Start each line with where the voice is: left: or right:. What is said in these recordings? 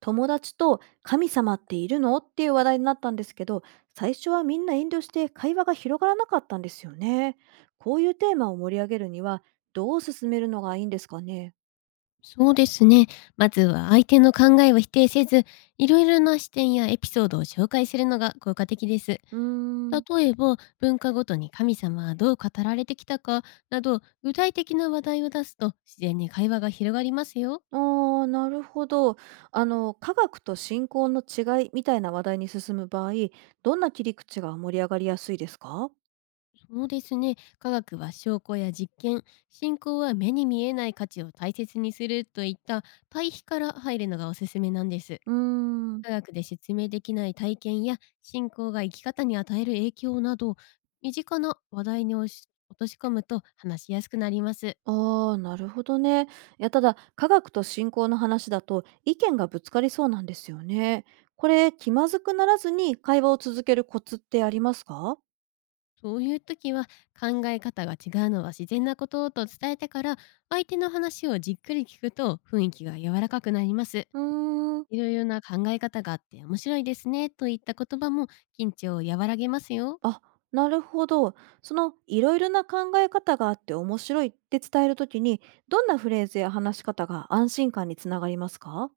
right: 友達と「神様っているの?」っていう話題になったんですけど、最初はみんな遠慮して会話が広がらなかったんですよね。こういうテーマを盛り上げるにはどう進めるのがいいんですかね。
left: そうですね。まずは相手の考えを否定せず、いろいろな視点やエピソードを紹介するのが効果的です。
right: うーん。
left: 例えば、文化ごとに神様はどう語られてきたかなど、具体的な話題を出すと自然に会話が広がりますよ。
right: あーなるほど。科学と信仰の違いみたいな話題に進む場合、どんな切り口が盛り上がりやすいですか？
left: そうですね。科学は証拠や実験、信仰は目に見えない価値を大切にするといった対比から入るのがおすすめなんです。
right: うーん。
left: 科学で説明できない体験や信仰が生き方に与える影響など、身近な話題に押し落とし込むと話しやすくなります。
right: ああ、なるほどね。いや、ただ、科学と信仰の話だと意見がぶつかりそうなんですよね。これ、気まずくならずに会話を続けるコツってありますか？
left: そういう時は、考え方が違うのは自然なことと伝えてから、相手の話をじっくり聞くと雰囲気が柔らかくなります。
right: うーん。
left: いろいろな考え方があって面白いですねといった言葉も緊張を和らげますよ。
right: あ、なるほど。その、いろいろな考え方があって面白いって伝えるときに、どんなフレーズや話し方が安心感につながりますか？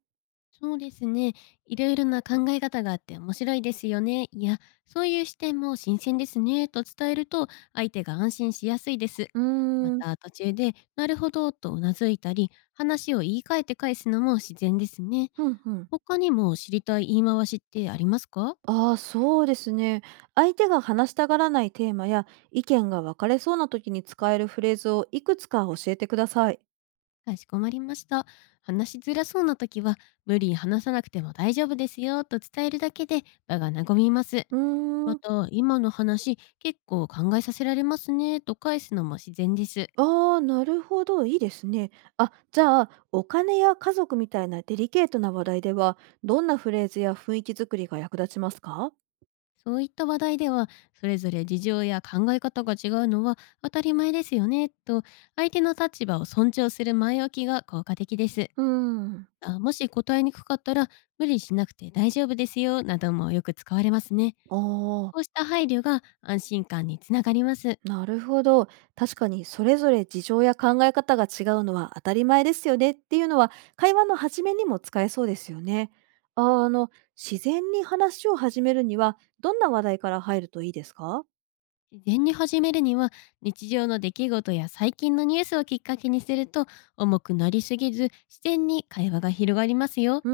left: そうですね。いろいろな考え方があって面白いですよね。いや、そういう視点も新鮮ですね。と伝えると、相手が安心しやすいです。
right: う
left: ま
right: ーん。
left: た、途中で、なるほど、とうなずいたり、話を言い換えて返すのも自然ですね。
right: うんうん。
left: 他にも知りたい言い回しってありますか？
right: ああ、そうですね。相手が話したがらないテーマや意見が分かれそうな時に使えるフレーズをいくつか教えてください。
left: かしこまりました。話しづらそうな時は、無理に話さなくても大丈夫ですよと伝えるだけで場が和みます。
right: うー
left: ま
right: ん。
left: た、今の話、結構考えさせられますねと返すのも自然です。
right: ああ、なるほど。いいですね。あ、じゃあ、お金や家族みたいなデリケートな話題では、どんなフレーズや雰囲気作りが役立ちますか？
left: そういった話題では、それぞれ事情や考え方が違うのは当たり前ですよねと、相手の立場を尊重する前置きが効果的です。
right: うーん。
left: あ、もし答えにくかったら、無理しなくて大丈夫ですよなどもよく使われますね。
right: あ
left: こう
right: あ。
left: した配慮が安心感につながります。
right: なるほど。確かにそれぞれ事情や考え方が違うのは当たり前ですよねっていうのは会話の始めにも使えそうですよね。ああの、自然に話を始めるにはどんな話題から入るといいですか？
left: 自然に始めるには、日常の出来事や最近のニュースをきっかけにすると、重くなりすぎず自然に会話が広がりますよ。
right: うー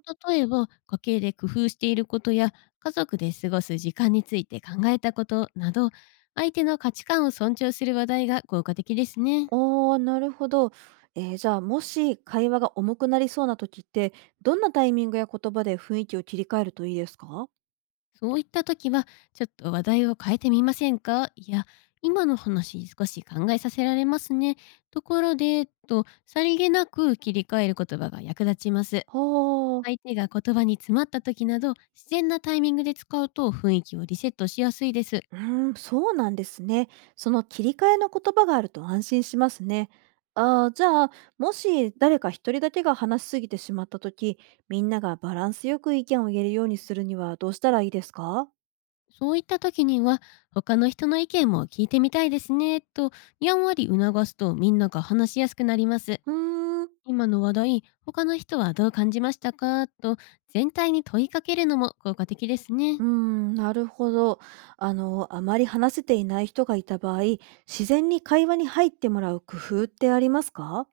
right: ん。
left: 例えば家計で工夫していることや家族で過ごす時間について考えたことなど、相手の価値観を尊重する話題が効果的ですね。
right: ああ、なるほど。じゃあ、もし会話が重くなりそうな時ってどんなタイミングや言葉で雰囲気を切り替えるといいですかは。
left: そういった時は、ちょっと話題を変えてみませんか。いや、今の話少し考えさせられますね。ところで、と、さりげなく切り替える言葉が役立ちます。
right: あ。
left: 相手が言葉に詰まった時など、自然なタイミングで使うと雰囲気をリセットしやすいです。
right: うーん、そうなんですね。その切り替えの言葉があると安心しますね。ああ、じゃあ、もし誰か一人だけが話しすぎてしまったとき、みんながバランスよく意見を言えるようにするにはどうしたらいいですか？
left: そういった時には、他の人の意見も聞いてみたいですね、と、やんわり促すとみんなが話しやすくなります。
right: うーん、
left: 今の話題、他の人はどう感じましたかと、全体に問いかけるのも効果的ですね。
right: うーん、なるほど。あまり話せていない人がいた場合、自然に会話に入ってもらう工夫ってありますか？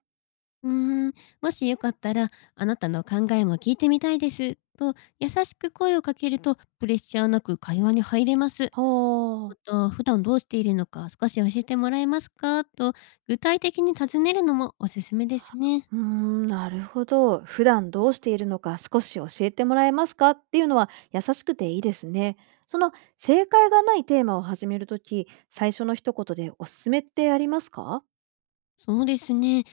left: うーん、もしよかったら、あなたの考えも聞いてみたいです。と優しく声をかけるとプレッシャーなく会話に入れます。
right: は
left: ま
right: あ。
left: た、普段どうしているのか少し教えてもらえますかと、具体的に尋ねるのもおすすめですね。
right: うーん、なるほど。普段どうしているのか少し教えてもらえますかっていうのは優しくていいですね。その正解がないテーマを始めるとき、最初の一言でおすすめってありますか？
left: そうですね。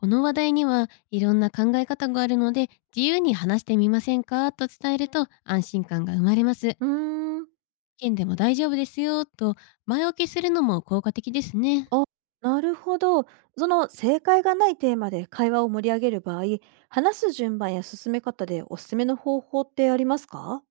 left: この話題にはいろんな考え方があるので自由に話してみませんかと伝えると安心感が生まれます。
right: うーん、
left: 県でも大丈夫ですよと前置きするのも効果的ですね。
right: あ、なるほど。その正解がないテーマで会話を盛り上げる場合、話す順番や進め方でおすすめの方法ってありますか？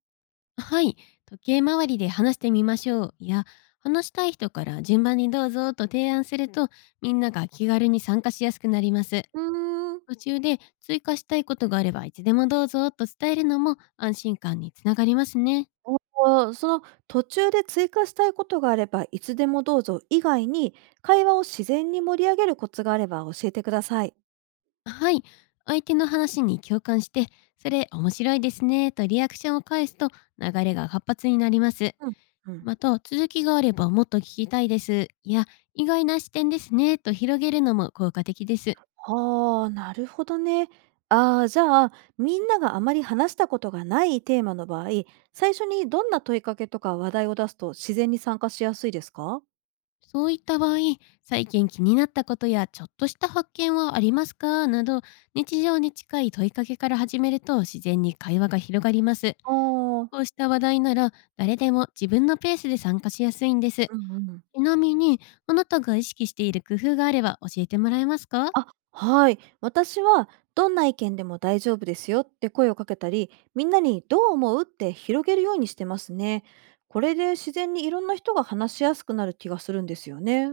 left: はい、時計回りで話してみましょうや話したい人から順番にどうぞと提案すると、みんなが気軽に参加しやすくなります。
right: うーん。
left: 途中で追加したいことがあればいつでもどうぞと伝えるのも安心感につながりますね。
right: おお、その途中で追加したいことがあればいつでもどうぞ以外に、会話を自然に盛り上げるコツがあれば教えてください。
left: はい、相手の話に共感して、それ面白いですねとリアクションを返すと流れが活発になります。
right: うん、うん。
left: また、続きがあればもっと聞きたいです。いや、意外な視点ですね、と広げるのも効果的です。
right: ああ、なるほどね。ああ、じゃあ、みんながあまり話したことがないテーマの場合、最初にどんな問いかけとか話題を出すと自然に参加しやすいですか？
left: そういった場合、最近気になったことやちょっとした発見はありますかなど、日常に近い問いかけから始めると自然に会話が広がります。
right: ああー、
left: こうした話題なら、誰でも自分のペースで参加しやすいんです。
right: うんうん。
left: ちなみに、あなたが意識している工夫があれば教えてもらえますか？
right: あ、はい。私は、どんな意見でも大丈夫ですよって声をかけたり、みんなにどう思うって広げるようにしてますね。これで自然にいろんな人が話しやすくなる気がするんですよね。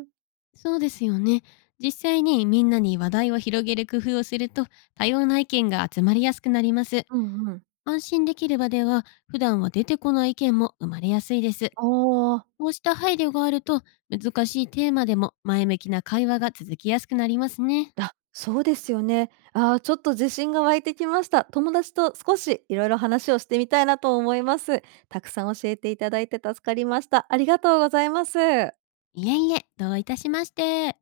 left: そうですよね。実際にみんなに話題を広げる工夫をすると多様な意見が集まりやすくなります。
right: うんうん。
left: 安心できる場では普段は出てこない意見も生まれやすいです。
right: あー。
left: こうした配慮があると、難しいテーマでも前向きな会話が続きやすくなりますね。
right: あ、そうですよね。ああ、ちょっと自信が湧いてきました。友達と少しいろいろ話をしてみたいなと思います。たくさん教えていただいて助かりました。ありがとうございます。
left: いえいえ、どういたしまして。